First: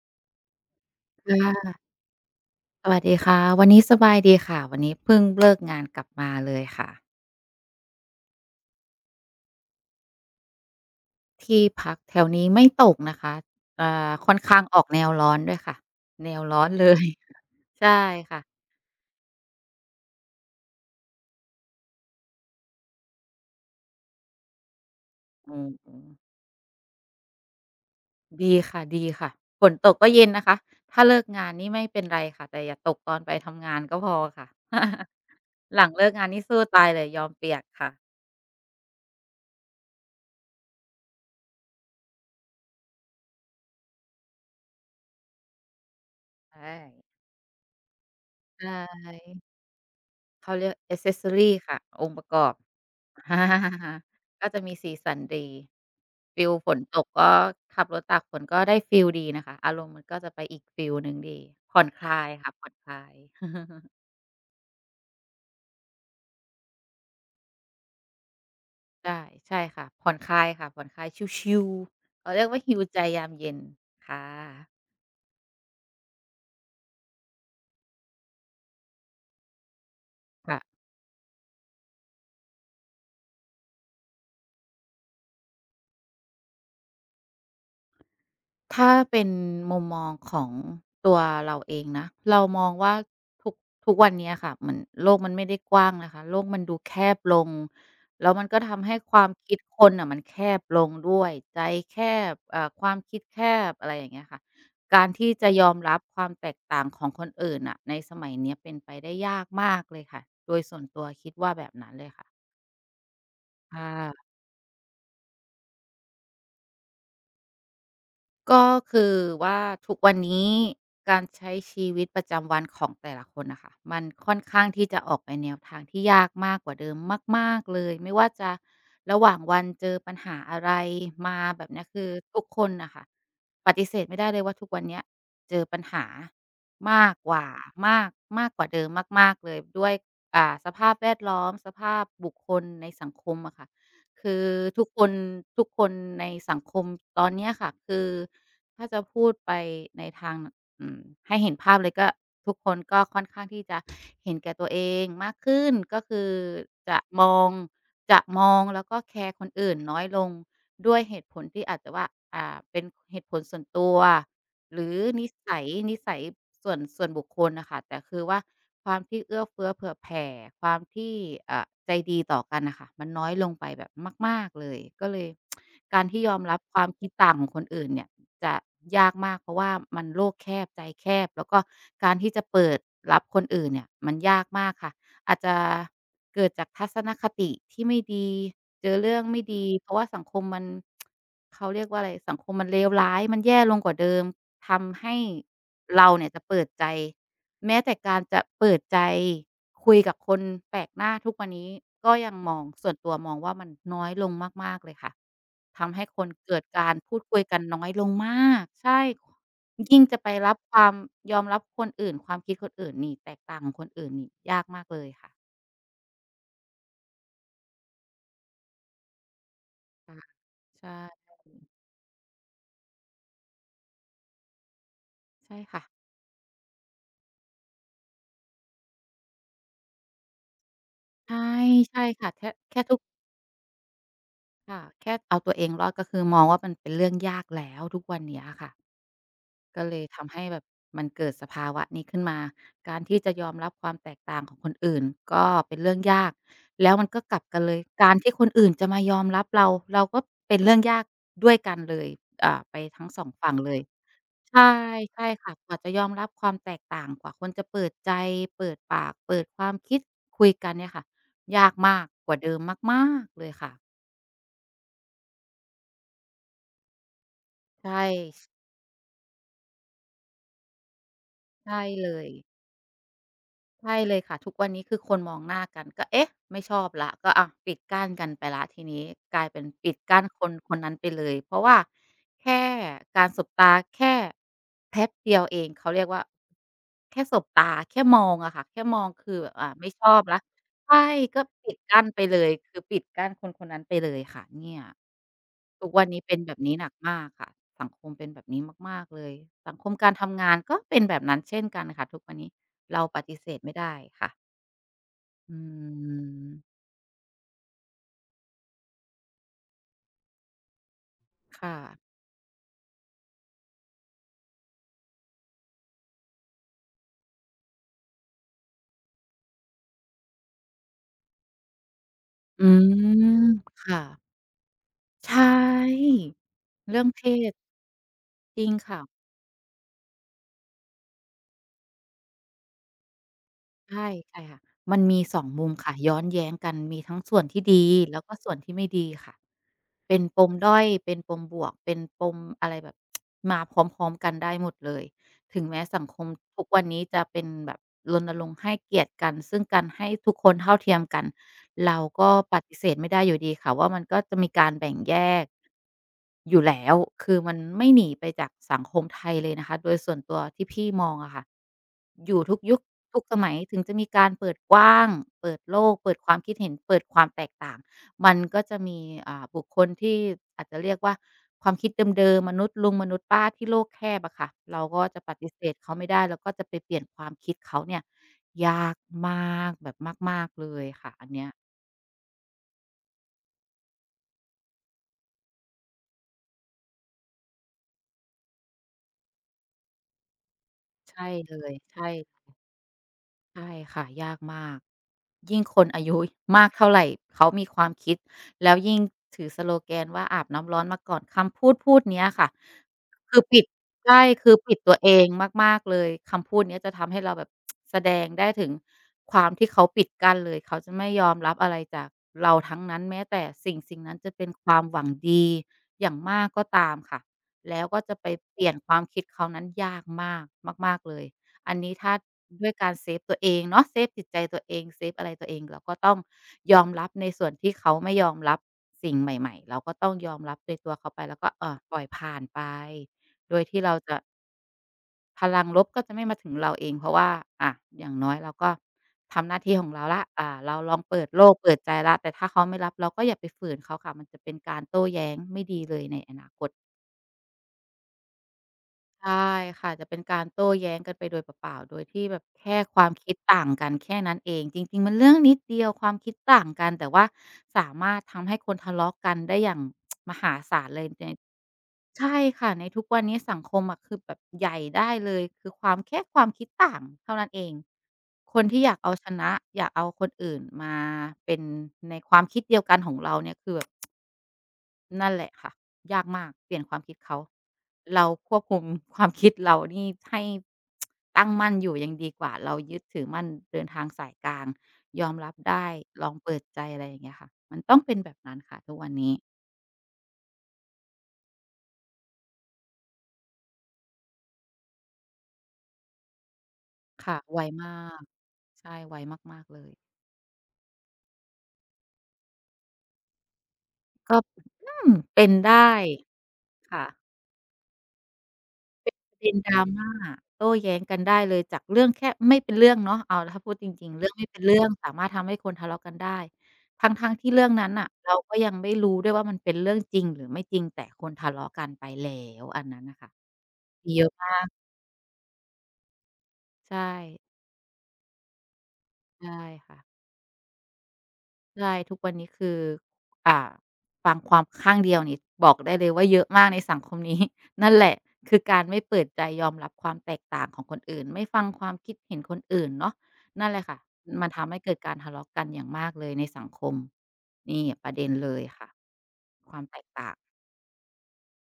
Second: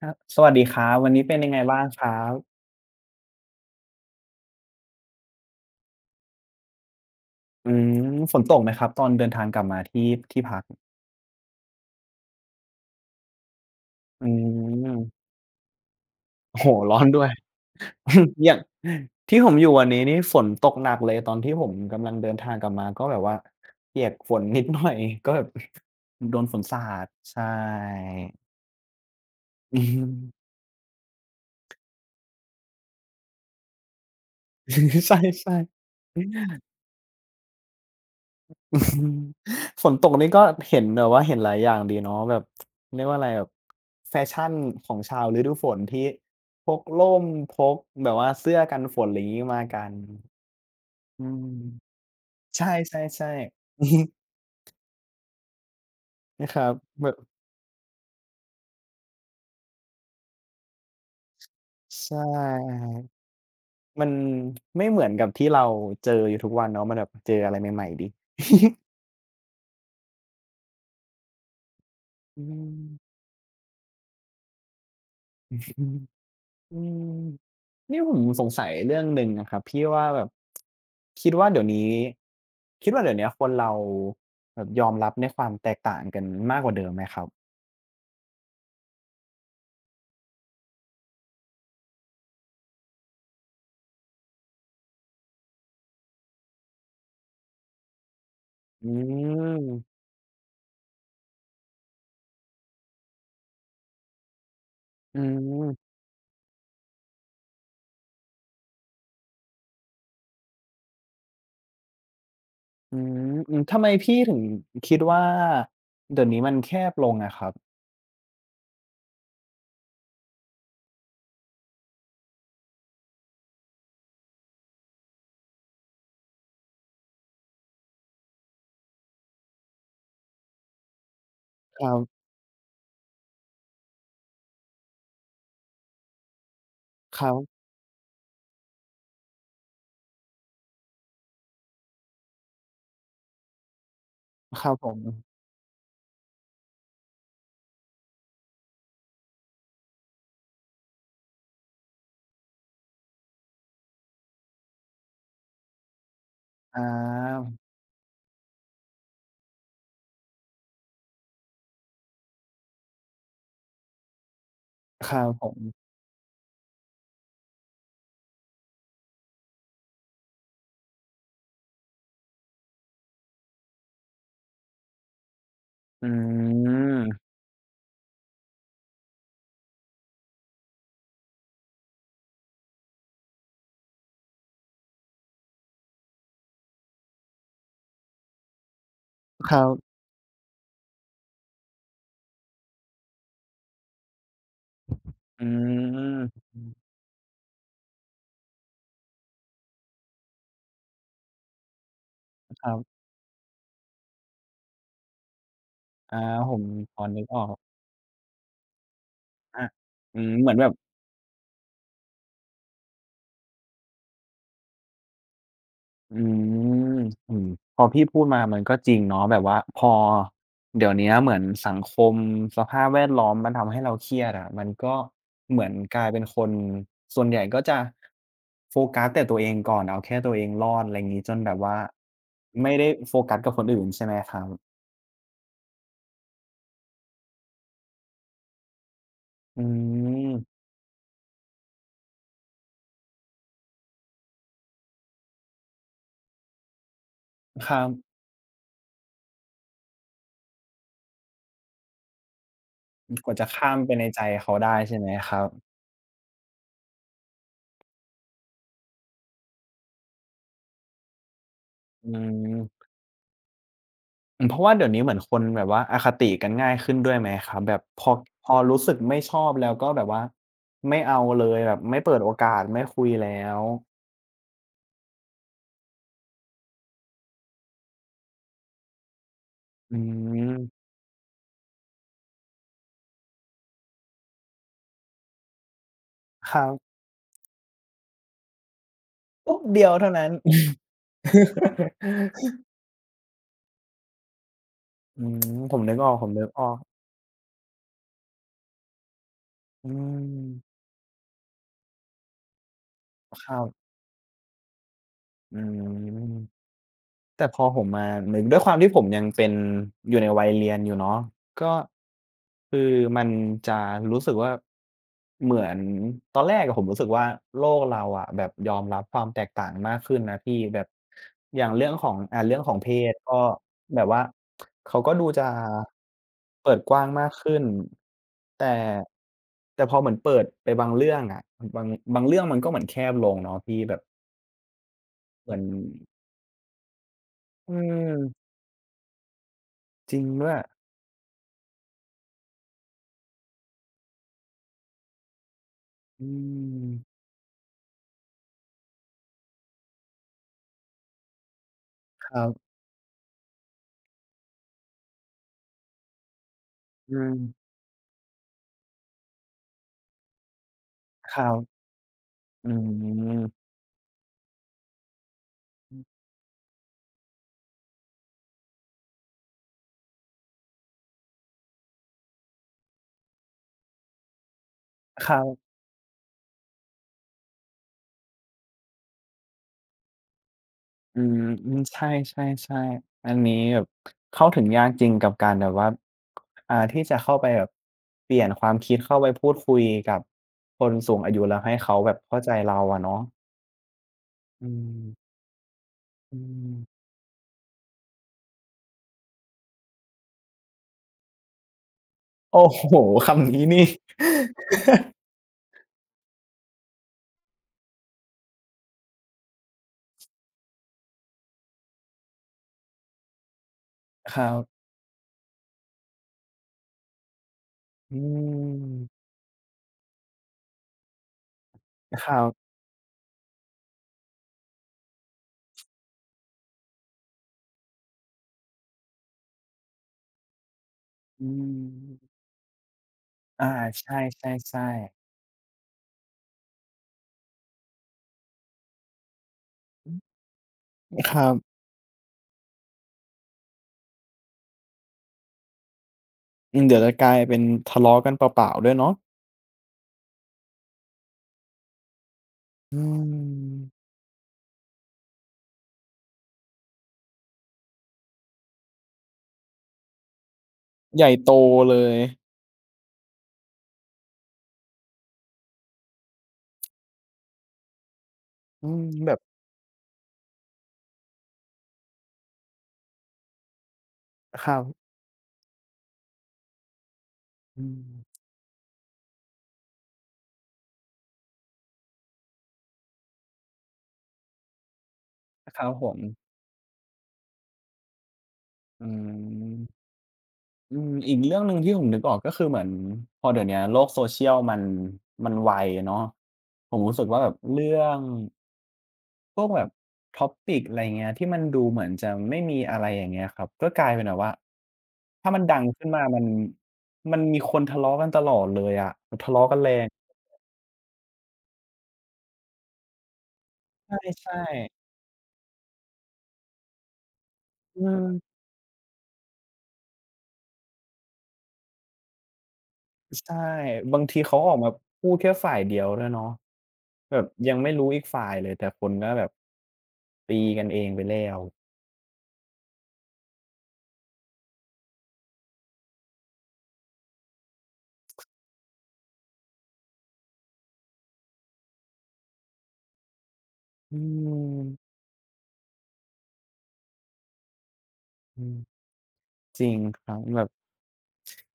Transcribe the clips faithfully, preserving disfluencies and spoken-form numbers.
ครับสวัสดีครับวันนี้เป็นยัค่งไงะบ้างครับสวัสดีค่ะวันนี้สบายดีค่ะวันนี้เพิ่งเลิกงานกลับมาเลยค่ะอืมฝนตกไหมครับตอนเดินทางกลับมาที่ที่พักที่พักแถวนี้ไม่ตกนะคะอ่าอืค่อนข้างออกแนวมร้อนด้วยค่ะแนวโอ้ร้อโฮนเลร้อย นด้วย ใช่ค่ะ อย่างที่ผมอยู่วันนี้นี่ฝนตกหนักเลยตอนที่ผมกำลังเดินทางกลับมาก็แบบว่าเปียกฝนนิดหน่อยก็แบบ อื มโดนฝนสาดใช่ ๆ ดีค่ะดีค่ะฝนอือตกฮึก็เย็นนะคะถ้าเลิกงานนี่ไม่เป็นไรค่ะแต่อย่าตกตอนไปทำงานก็พอค่ะ ใช่ๆ หลังเลิกงานนี่สู้ตายเลยยอมเปียกค่ะ อืมฝนตกนี่ก็เห็นแบบว่าเห็นหลายอย่างดีเนาะแบบเรียกว่าอะไรแบบแฟชั่นของชาวฤดูฝนที่พใช่กร่มพกแบบว่าเสื้อใช่กันฝนอะไรงี้มากันเขาเรียก อืม แอคเซสเซอรี่ ค่ะองค์ประกอบ ใช่ อๆๆ าก็จะมีสีสันดี ฟีนะลครัฝบนตแบกบก็ขับรถตากฝนก็ได้ฟีลดีนะคะอารมณ์มันก็จะไปอีกฟีลหนึ่งดีผ่อนคใชลายค่ะผ่อน่คลาย มันไม่เหมือนกับที่เราเจออยู่ทุกวันเนาะมันแบบเจออะไรใหม่ๆดีใช่ใช่ค่ะผ่อนคลายค่ะผ่อนคลายชิลๆเขาอืเรียกว่าม ฮีลใจยามเย็นค่ะอืมนี่ผมสงสัยเรื่องหนึ่งนะครับพี่ว่าแบบค่ะ คิดว่าเดี๋ยวนี้คิดว่าเดี๋ยวนี้คนเราแบบยอมรับในความแตกต่างกันมากกว่าเดิมไหมครับถ้าเป็นมุมมองของตัวเราเองนะเรามองว่าทุกทุกวันเนี้ยค่ะเหมือนโลกมันไม่ได้กว้างนะคะโลกมันดูแคบลงแล้วมันก็ทำอืให้ความคิดคนมน่ะมันแคบลงด้วยใจแคบเอ่อความคิดแคบอะไรอย่างเงี้ยค่ะการอืที่จะยอมมรับความแตกต่างของคนอื่นอ่ะในสมัยเนี้ยเป็นไปได้ยากมากเลยค่ะโดยส่วนตัวคิดว่าแบบนั้นเลยค่ะอืมอืมคทำไมพี่่ะ ถึงคิดว่าเดี๋ยวนี้มันแคบลงอะครับก็คือว่าทุกวันนี้การใช้ชีวิตประจำวันของแต่ละคนนะค่ะมันค่อนข้างที่จะออกไปแนวทางที่ยากมากกว่าเดิมมากๆเลยไม่ว่าจะระหว่างวันเจอปัญหาอะไรมาแบบคเนี้ยรัคือบทุกคนน่ะค่ะปฏิเสธไม่ได้เลยว่าทุกวันเนี้ยเจอปัญหามากครักว่าบมากมากกว่าเดิมมากๆเลยด้วยอ่าสภาพแวดล้อมสภาพบุคคลในสังคมอะค่ะ คือครับทุผกมคนทุกคนในสังคมตอนเนี้ยค่ะคือถ้าจะพูดไปในทางอืมให้เห็นภาพเลยก็ เห็นแก่ตัวเองมากขึ้นก็คืออจะมองาจะมองแล้วก็แคร์คนอื่นน้อยลงด้วยเหตุผลที่อาจจะว่าอ่าเป็นเหตุผลส่วนตัวหรือครันิบผสัยมนิสัยส่วนส่วนบุคคลน่ะค่ะแต่คือว่าความที่เอื้อเฟื้อเผื่อแผ่ความที่เอ่าใจดีต่อกันน่ะค่ะมันน้อยลงไปแบบมากๆเลยก็เลยการอืที่ยอมรับความคิดมต่างของคนอื่นเนี่ย จะยากมากเพราะว่ามันโลกแคบใจแคบแล้วก็การที่จะเปิดรับคนอื่นเนี่ยมันยากมากค่ะอาจจะเกิดจากทัศนคติที่ไม่ดีเจอเรื่องไม่ครัดีเพราะบว่าสังคมมันเขาเรียกว่าอะไรสังคมมันเลวร้ายมันแย่ลงกว่าเดิมทำให้อืเราเนี่ยจะเปิดใจมแม้แต่การจะเปิดใจคุยกับคนแปลกหน้าทุกวันนี้ก็ยังมอคงรัส่วนบตัวมองว่ามันน้อยลงมากๆเลยค่ะ ทำให้อาคนผเกิมดกาพรอพูนึดกอคุยอกกันน้อยลงมากใช่อะยิ่งอืจะไปมเหมืรัอนบแบบ ความยอมรับคนอื่นความคิดคนอื่นนี่แตกต่างของคนอื่นนี่ยากมากเลยค่ะอืมอืมพอพี่พูดมามันก็จริงเนาะแบบว่าพอค่ะใเดี๋ยวเนี้ยเหช่มือนสังคมสภาพแวดล้อมมันทำให้เราเครียดอะมันก็ใช่เหมือนค่ะกลายเป็นคนส่วนใหญ่ก็จะโฟกัสแต่ตัวเองก่อนเอาแค่ตัวเองรอดอะไรงี้จนใช่แบบว่าใช่ค่ะแค่ไม่แค่ได้ทุกโฟกัสกับคนอื่นใช่ไหมครับค่ะแค่เอาตัวเองรอดก็คือมองว่ามันเป็นเรื่องยากแล้วทุกวันเนี้ยค่ะ อืก็เลยทำให้มแบบมันเกิดสภาวะนี้ขึ้นมา การที่จะยอมรับความแตกต่างของคนอื่นก็เป็นเรื่องยากแล้วมันก็กลับกันเลข้าย มการที่คนอื่นจะมายอมรับเราเราก็เป็นเรื่องยากด้วยกันเลยอ่าไปทั้งสกองว่าจะฝั่งข้าเลมยไปในใจเขาใช่ได้ใช่ไหมใช่ครับค่ะกว่าจะยอมรับความแตกต่างกว่าคนจะเปิดใจเปิดปากเปิดความคิดคุยกันเนี่ยค่ะยากมากอืกว่าเดิม มมากๆเลยค่ะอืมเพราะว่าเดี๋ยวนี้เหมือนคนแบบว่าอคติกันง่ายขึ้นด้วยไหมครับแบบใช่พอพอรู้สึกไม่ชอบแล้วก็แบบว่าไม่เอาเลยแบใช่บไม่เลเปิดโอย กาสไม่คุยแล้วใช่เลยค่ะทุกวันนี้คือคนมองหน้ากันก็เอ๊ะไม่ชอบละก็อะปิดกั้นกันไปล้ทีนี้กลายเป็นปิอืดกั้นคนคนมนั้นไปเลยเพราะว่าแค่การสบตาแค่แป๊บเดียวเองเขาเรียกว่าครับแค่สบตาแค่มองอะค่ะแค่มองคือแบบปุ๊บอ่าเดียไม่วชเท่าอบนั้น แล้วใช่ก็ ปิดกั้นไปเลยคือปิดกั้นคนคนนั้นไปเลยค่ะเนี่ยอืมผมทุกนึกวัอนอกนี้ผมเป็นนึกแบอบอนี้กหนักมากค่ะสังคมเป็นแบบนี้มากๆเลยสังคอืมการทำงานก็มเป็นแบบนั้นเช่นกันค่ะทุกวันนี้ เราปฏิคเสรัธไม่บได้ค่ะอือืมม แต่พอผมมานึกด้วยความที่ผมยังเป็นอยู่ในวัยเรียนอยู่เนาะก็ค่ะคือมันจะรู้สึกว่าเหมือนตอนแรกอะผมรู้สึกว่าโลกเราอะแบบยอมรับความแตกต่างมากขึ้นนะพี่แบบอย่างเรื่องของอ่าเรื่องอืของเพศก็มแบค่ะบว่าเขาก็ดูใชจะ่เปิดกเรื่ว้าองงเพมากศขึ้นจริงแต่ค่ะแต่พอเหมือนเปิดไปบางเรื่องอะบางบางเรื่องมันก็เหมือนแคบลงเนาะพี่แบบใช่ใช่ค่ะ มันมีสองเหมือนมุมค่ะ ย้อนแย้งกันมีทั้งส่วนที่อืดี แล้วก็มส่วนที่ไม่ดีค่ะจเป็รินงปด้มวย ด้อยเป็นปมบวกเป็นปมอะไรแบบ มาพร้อมๆกันได้หมดเลยถึงแม้สังคอืมทุกวันนี้มจะเป็นแบบรณรงค์ให้เกียรติกัน ซึ่งการให้ทุกคนเท่าเทียมกัน เราคก็รับปฏิเสธไม่ได้อยู่ดีค่ะว่ามันก็จะมีการแบ่งแยกอยู่แล้วอืคือมันมไม่หนีไปจากสังคมไทยเลยนะคะโดยส่วนตัวที่พี่มองอะคค่ะรับอยู่ทุกอืยุคทุกสมัยมถึงจะมีการเปิดกว้างเปิดโลกเปิดความคิดเห็นเปิดความแตกต่างมันก็จะมีอ่าบุคคลที่อาจจะเรียกว่าความคิดเดิมๆมนุษย์ลุงมนุษย์ป้าที่โลกแคบอะค่ะเราก็จะคปรัฏิเสบธเขาไม่ได้แล้วก็จะไปเปลี่ยนความคิดเขาเนี่ยยากมากแบบมากๆเลยค่ะอือันมเนี้ย อืมใช่ๆๆอันนี้แบบเข้าถึงยากจริงกับการแบบว่าอ่าที่จะเข้าไปแบบเปลี่ยนความคิดเข้าไปพูดคุยกับคนสูงใช่อายุเลแล้วให้ยเขาใช่แบบเข้าใจเราอะเนาะใช่ค่ะยากมาอืกมยิ่งคนอายุอืมากเท่าไรมเขามีความคิดแล้วยิ่งถือสโลแกนว่าอาบน้ำร้อนมาก่อนคำพูดพูดเนี้ยค่ะโอ้โฮคือคำปินี้ดนี่ ใช่คือปิดตัวเองมากๆเลยคำพูดเนี้ยจะทำให้เราแบบแสดงได้ถึงความที่เขาปิดกั้นเลยเขาจะไม่ยอมรับอะไรจากเราทั้งนั้นแม้แต่สิ่งสิ่งนั้นจะ คเป็รันคบวามหวังดีอย่างมากก็ตามค่ะแล้วก็อืจะไปเปลี่ยนความมคิดเขานั้นยากมากมากๆเลย อันนี้ถ้าครัด้บวยการเซฟตัวเองเนาะเซฟจิตใจตัวเองเซฟอะไรตัวเองเราก็ต้องยอมรับในส่วนที่เขาไม่ยอมรับสิ่งใหม่ๆเราก็ต้องยอมรับในตัวเขาไปแล้วอืก็เอ่อปล่อยผ่ามนไปโดยอาที่เราใชจะ่ๆๆพลังลบก็จะไม่มาถึงเราเองเพราะว่าอะอย่างน้อยเราก็ทำหน้าที่ของเราแล้วอ่าเราลองเปิดครัโลกเปิบ ดใจแล้วแต่ถ้าเขาไม่รับเราก็อย่าไปฝืนเขาค่ะมันจะเป็นการโต้แย้งไม่ดีเลยในอนาคต อืมเดี๋ยวจะกลายเป็นทะเลาะกันเปล่าๆด้วยเนาะใช่ค่ะจะเป็นการโต้แย้งกันไปโดยเปล่าๆโดยที่แบบแค่อืความคิดต่างกัมนแค่นั้นเองจริงๆมันเรื่องนิดเดียวความคิดต่างกันแต่ว่าสามารถทำให้คนทะเลาะกันได้อย่างมหาศาลเลยใหในญ่โตเลยใช่ค่ะในทุกวันนี้สังคมอะคือแบบใหญ่ได้เลยคือความแค่ความคิดต่างเท่านั้นเองคนที่อือยากมเอาชแบบนะอยากเอาคนอื่นมาเป็นในความคิดเดียวกันของเราเนี่ยคือแบบ ข่าวนั่นแหละค่ะยากมากเปลี่ยนความคิดเขาอืเรามควบคุม ความคิดเรานี่ให้ ตั้งมั่นอยู่ยังดีกว่าเรายึดถือมั่นเดินทางสายกลางยอมรับคได้รับผมลองเปิดใจอะไรอย่างเงี้ยค่ะมันต้องเป็นแบบนั้นค่ะทุกอืวันนี้มอืมอีกเรื่องหนึ่งที่ผมนึกออกก็คือเหมือนพอเดี๋ยวเนี้ยโลก Social มันมันไวอะเนาะผมรู้สึกค่ะว่าแบบไวเรื่มาองกใช่ไวพมาวกกๆเลแบบ ย topic อะไรเงี้ยที่มันดูเหมือนจะไม่มีอะไรอย่างเงี้ยครับก็กลายเป็นแบก็บว่าอืมเป็ถ้านมันดังได้ขึ้นมามันค่ะ มันมีคนทะเลาะกันตลอดเลยอะแบปบระทะเด็น เลาะกันแรง ดราม่า โต้แย้งกันได้เลยจากเรื่องแค่ไม่เป็นเรื่องเนาะเอาถ้าพูดจริงๆเรื่องไม่ใช่เป็นเรื่องๆ สามารถทำให้คนทะเลาะกันได้ทั้งๆที่เรื่องนั้นเอน่ะเราก็อยังไม่รู้ด้วยว่ามันเป็นเรื่องจริงหรือไม่จริงแต่คนทะเลาะกันไปแล้วอันนั้นน่ะค่ะใช่มีบาเยงอะทีมาเขากออกมาพูดแค่ฝ่ายเดียวด้วยเนาะใช่แบบยังไม่รู้อีกฝ่ายเลยแต่คนก็แบบใช่ค่ะ ตีกันเองไปแล้วใช่ทุกวันนี้คืออ่าฟังความข้างเดียวนี่บอกได้เลยว่าเยอะมากในสังคมนี้ นั่นแหละคือการไม่เปิดใจยอมรับความแตกต่างของคนอื่นไม่ฟังความคิดเห็นคนอื่นเนาะนั่นแหละค่ะอืมันทำให้เกิดมการทะเลาะกันอย่างมากเลยในสังคมนี่ประเด็นเลอืยมค่ะควาจมริแตงกคต่ารังบแบบ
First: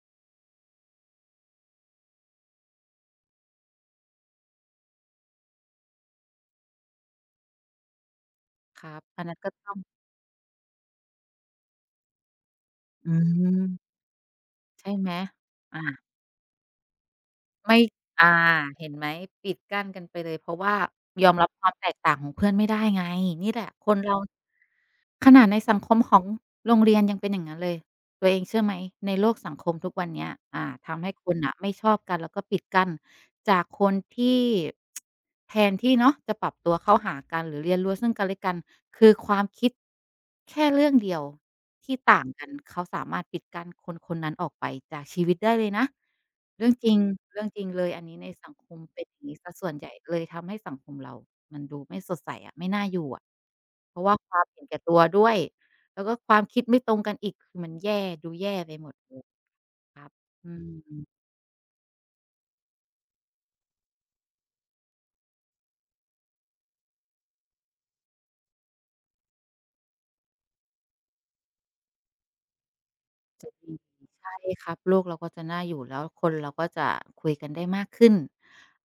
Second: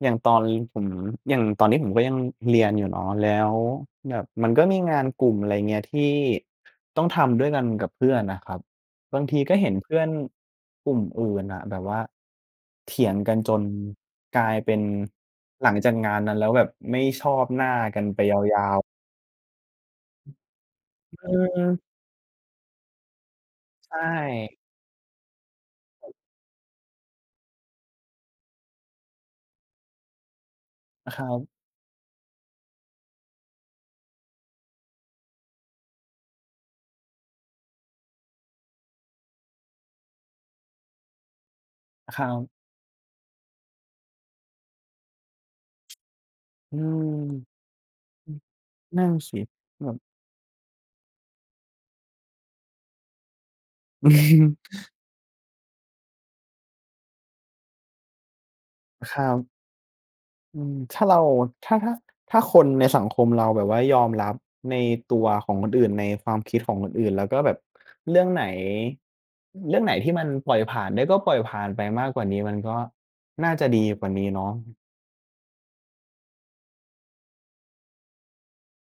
อย่างตอนผมอย่างตอนนี้ผมก็ยังเรียนอยู่เนาะแล้วแบบมันก็มีงานกลุ่มอะไรเงี้ยที่ต้องทำด้วยกันกับเพื่อนนะครับครับบาอังนนั้ทีนก็ก็เห็ต้นองเพื่อนกลุ่มอื่นน่ะแบบว่าเถียอืงกันจนมกลายเป็นใช่ไหมหลังอาจากงานนั้นแล้วแบบไม่ชอบหน้าไม่กันไปอายาวเห็นไหมปิดกั้นกันไปเลยเพราะว่าๆยอือมรับมความแตกต่างของเพื่อนไม่ได้ไงนี่แหละคใชนเรา ่ขนาดในสังคมของโรงเรียนยังเป็นอย่างนั้นเลย ตัวเองเชื่อไหมในโลกสังคมทุกวันเนี้ยอ่าทำให้คครันน่ะบไม่ชอบกันแล้วก็ปิดกั้นจากคนที่แทนที่เนาะจะปรับตัวเข้าหากันหรือเรียนรู้ซึ่งกันและกันคือความคิดแค่เรื่องเดียวที่คต่างรักันบเขาสามารถปิดกั้นคนคนนั้นออกไปจากชีวิตได้เลยนะเรื่องอืจริงมเรื่องจริงเลยอันนี้ในสังคมเป็นนั่นอย่างงี้สิเสียส่วนแบใหญ่บ เลยทำให้สังคมเรามันดูไม่สดใสอะไม่น่าอยู่อะเพราะว่าความเห็นแก่ ตัวด้วย แล้วก็ความคิดไม่ตรงกันอีกคือมันแย่ดูแย่ไปหมดเลคยรับ ครับอือืมมถ้าเราถ้าถ้าถ้าคนในสังคมเราแบบว่ายอมรับในตัวของคนอื่นในความคิดของคนอื่นแล้วก็แบบเรื่องไหนเรื่องไหนที่มันปล่อยผ่านได้ก็ปล่อยผ่านไปมากกว่านี้มันก็น่าจะดีกว่านี้ใช่เนาะครับโลกเราก็จะน่าอยู่แล้วคนเราก็จะคุยกันได้มากขึ้น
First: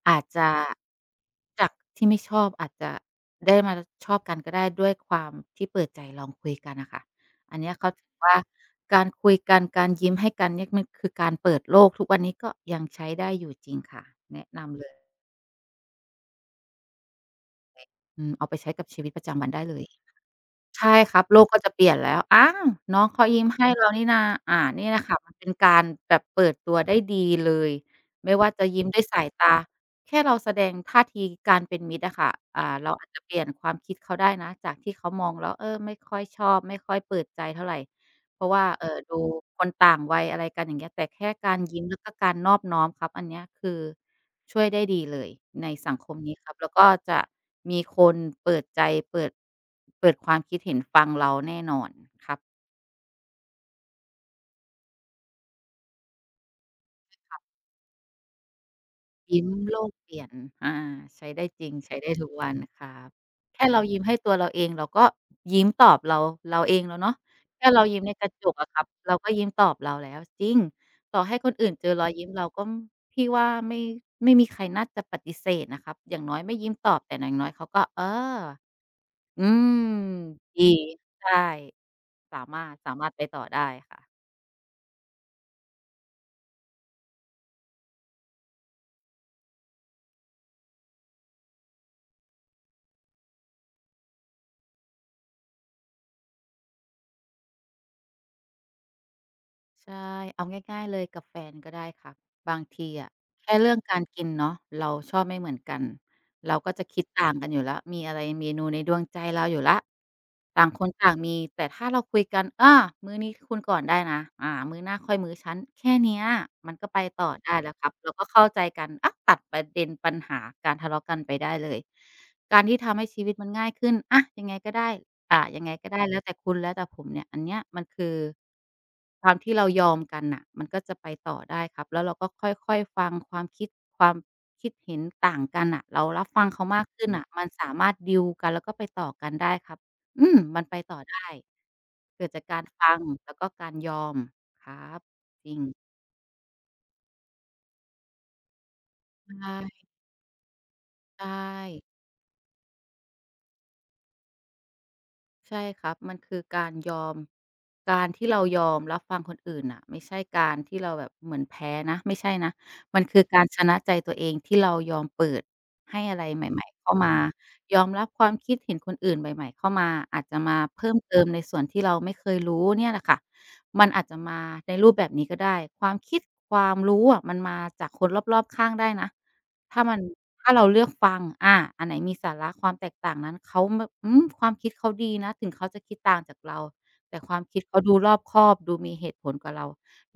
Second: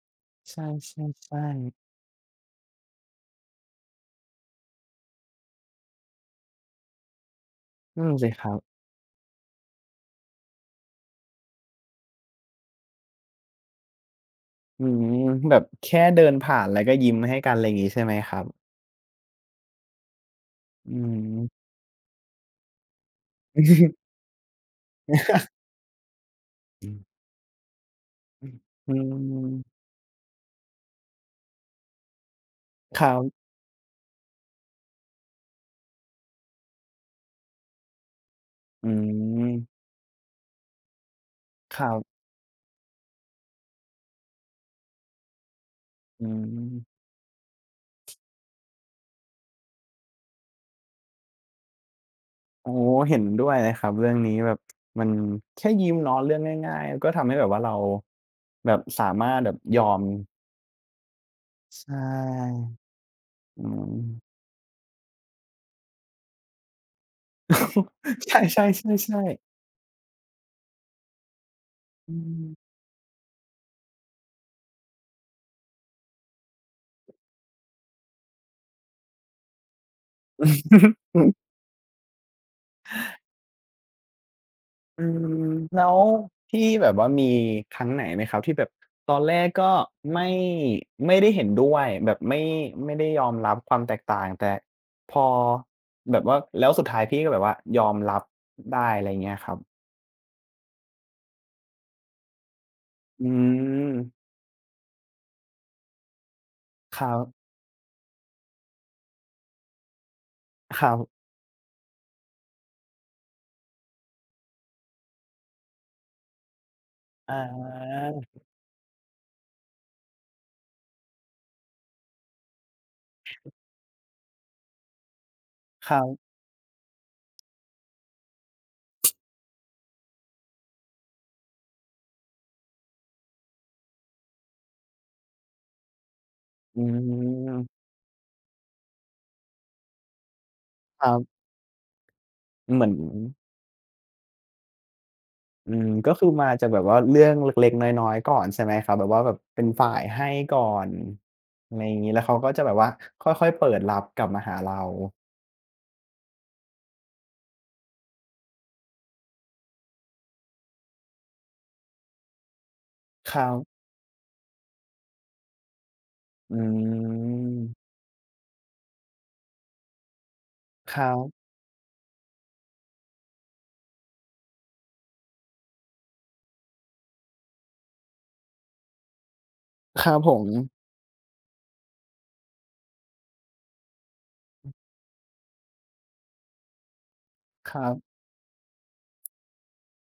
อาจจะใช่ๆจากๆที่ไม่ชอบอาจจะได้มาชอบกันก็ได้ด้วยความที่เปิดใจลองคุยกันนะค่ะอันเนี้ยเขานั่ถืนอสิว่าครับการคุยกันการยิ้มให้กันเนี่ยมันคือการเปิดโลกทุกวันนี้ก็ยังใช้ได้อยู่จริงค่ะแนะนำอืเลยมแบบแค่เดินผ่านแล้วก็ยิ้มให้กันอะไรอย่างงี้ใช่ไหมอืคมรับเอาไปใช้กับชีวิตประจำวันได้เลย อืใช่ครับโลกก็มจะเปลี่ยนแล้วอ้าวน้องเขายิ้มให้เรานี่นาอ่านี่แหละค่ะมันเป็นการแบบเปิดตัวได้ดีเลยไม่ว่าจะยิ้มอืด้วยสายตามแค่เราแสดงท่าทีการเป็นมิตรอะค่ะอ่าเราคอาจรัจะเปลี่ยนบความคิดเขาได้นะจากที่เขามองแล้วเออไม่ค่อยชอบไม่ค่อยเปิดใจเท่าไรเพราะว่าเอ่อือดูคนมต่างวัยอะไรกันอย่างเงี้ยแต่แค่การคยิ้มรัแล้วก็บการนอบน้อมครับอันเนี้ยคือ ช่วยได้ดีเลยในสังคมอืนี้ครับแล้วก็ม จะมีคนเปิดใจเปิดเปิดความคิดเห็นฟังเราแน่นอนครับโอ้โเห็นด้วยเลยครับเรื่องนี้แบบมันแค่ยิ้มเนาะเรื่องง่ายๆก็ทำให้แบบว่าเราแบบสามารถยิ้มแบบโลยอกมเปลี่ยนอาใช้ได้จริงใชใช้ได้ทุกวัน่ครับอืแค่เราม ยิ้มให้ตัวเราเองเราก็ยิ้มตอบเราเราเองแล้วเนาะแค่เรายิ้มในก ระจกใช่อะครับเราก็ๆๆๆยิ้มตอบเราแล้วจริงต่อให้คนอื่นเจอรอยอืยิ้มเราก็มพี่ว่าไม่ไม่มีใครน่าจะปฏิเสธนะครับอย่างน้อยไม่ยิ้มตอบแต่อย่างน้อยเขาก็เออ อืมดีอือ ใช่สามารถสามารถไปต่อได้ค่ะ อืมแล้วพี่แบบว่ามีครั้งไหนไหมครับที่แบบตอนแรกก็ไม่ไม่ได้เห็นด้วยแบบไม่ไม่ได้ยอมรับความแตกต่างแต่พอแบบว่าแล้วสุดท้ายพี่ก็แบบว่ายอมรับได้อะไรอย่างเงี้ยครับใช่เอาง่ายๆเลยกับแฟนก็ได้ค่ะบางทีอะอืแค่เรื่องการม กินเนาะเราชอบไม่เหมือนกันเราก็จะคคิดรัต่างกับนอยู่แล้วมีอะไรเมนูในดวงใจเราอยู่แล้วต่างคคนรัต่างบมีแต่ถ้าเราคุยกันอามื้อนี้คุณก่อนได้นะอามื้อหน้าค่อยมื้อฉันแค่เนี้ยมันก็ไปต่ออได้แล้วครับาเราก็เข้าใจกันอาตัดประเด็นปัญหาการทะเลาะกันไปได้เลย การที่ทำให้ชีวิตมันง่ายขึ้นอะยังไงก็ได้อ่ายังไงคก็ได้รัแล้วบแต่คุณแล้วแต่ผมเนี่ยอันเนี้ยมันคือความที่เรายอมกันน่ะมันก็จะไปต่อได้ครับแล้วเราก็ค่อยๆฟังความคิด ความคิดเห็นต่างกันน่ะเรารับฟังเขาอืมากขึ้นน่ะมันสามมารถดีลกันแล้วก็ไปต่อกันได้ครับอืมมันไปต่อครัได้บเกิดจากการเหมือนฟังแล้วก็การยอมครับจริอืมงก็คือมาจากแบบว่าเรื่องเล็กๆน้อยๆก่อนใช่ไหมครับแบบว่าใชแบบ่เป็นฝ่ายให้ก่อนใช่ อะไรอย่างงี้แล้วเขาก็จะแบบว่าค่อยๆเปิดรับกลับมาหาเราใช่ครับมันคือการยอมการที่เรายอมรับฟังคนอื่นน่ะไม่ใช่การที่เราแบบเหมือนแพ้นะไม่ใช่นะ มันคือคการัรชนะบใจตัวเองที่เรายอมเปิดให้อะไรอืใหม่ๆเข้ามายอมมรับความคิดเห็นคนอื่นใหม่ๆเข้ามาอาจจะมาเพิ่คมรัเติมในบส่วนที่เราไม่เคยรู้เนี่ยแหละค่ะมันอาจจะมาในรูปแบบนี้ก็ได้ ความคิดความรู้อะมันมาจากคนรอบๆข้างได้นะ ถ้ามันครับผมถ้าเราเลือกฟังอาอันไหนมีสาระความแตกต่างนั้นเขาแบบอืมความคิดเขาดีนะถึงเขาจะคิดต่างจากเราแต่ความคิดคเขารัดูรอบบคอบดูมีเหตุผลกว่าเรา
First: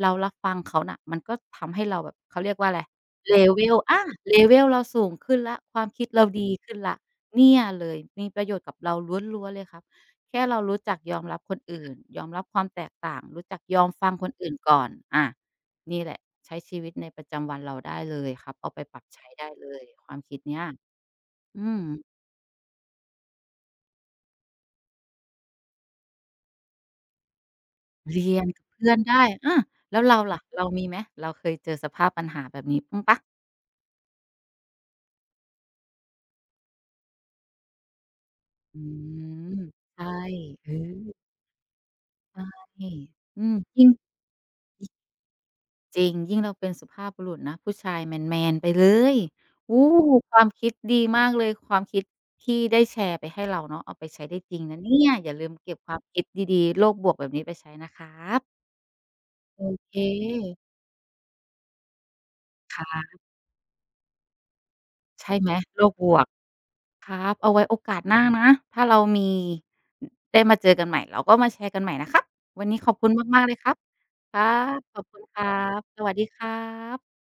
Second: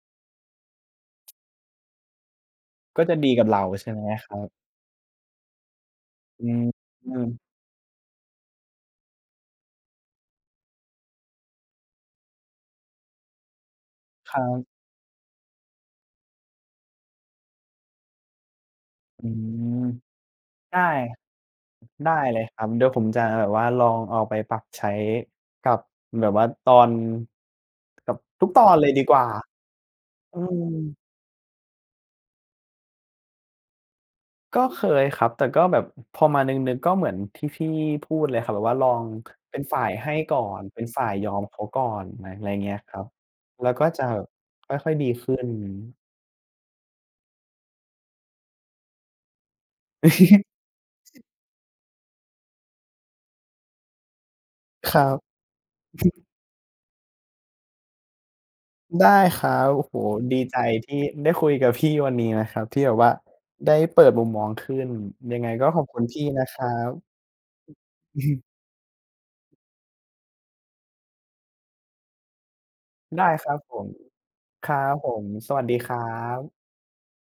เรารับฟังเขาน่ะมันก็ทำให้เราแบบเขาเรียกว่าอะไร ก็จะดีกับเรา level ใช่ไหมอา ครับ เลเวล เราสูงขึ้นแล้วความคิดเราอืดีขึ้นมแล้วเนี่ยเลยมีประโยชน์กับเราล้วนๆเลยครับแค่เรารู้จักยอมรับคนอื่นยอมรับความแตกต่างรู้จักยอมฟังคคนรัอื่นก่บอนอา นี่แหละใช้ชีวิตในประจำวันเราได้เลยครับเอาไปปรับอืใช้ได้เลมยความคิดเนี้ยใช่ อืมได้เลยครับเดี๋ยวผมจะแบบว่าลองเอาไปปรับใช้กับแบบว่าตอนกับเรียทุนกตกับอนเลเพื่ยอนดีกได้ว่าอาแล้วเราอืล่ะเรามีไหมมเราเคยเจอสภาพปัญหาแบบนี้บ้างเปล่าก็เคยครับแต่ก็แบบพอมานึกๆก็เหมือนที่พี่พูดเลยครับแบบว่าอืลองเป็มนฝ่ายใช่ให้ก่อนเออเป็นฝ่ายยอมเขาก่อนไรใช่ไรเงี้ยครับอืมแล้วก็ยิ่งจะค่อยๆดีขึ้น จริงยิ่งเราเป็นสุภาพบุรุษนะผู้ชายแมนๆไปเลยอู้ควา มคิดดีมากเลยความคิดที่ได้แชร์ไปให้เราเนาะเอาไปใช้ได้จริงนะคเนี่รัยอย่าบลืมเก็บความคิดดีๆโลกบวกแบบนี้ไปใช้นะครับได้ครัโอบโอ้เค โฮดีใจที่ได้คุยกับพี่วันนี้นะครับที่แบบว่าค่ะได้เปิดมุมมองขึ้นใช่ยังไงไหมก็ขโลอบกคุณบวพี่กนะครับ ครับเอาไว้โอกาสหน้านะถ้าเรามีได้มาเจอกันใหม่เราก็มาแชร์กันใหม่นะครับวันนี้ขอบคุณได้มาคกๆเลรัยบคผรับมครัครับบขอบผคุณม ครัสวัสดีบครัสวัสดีครับบ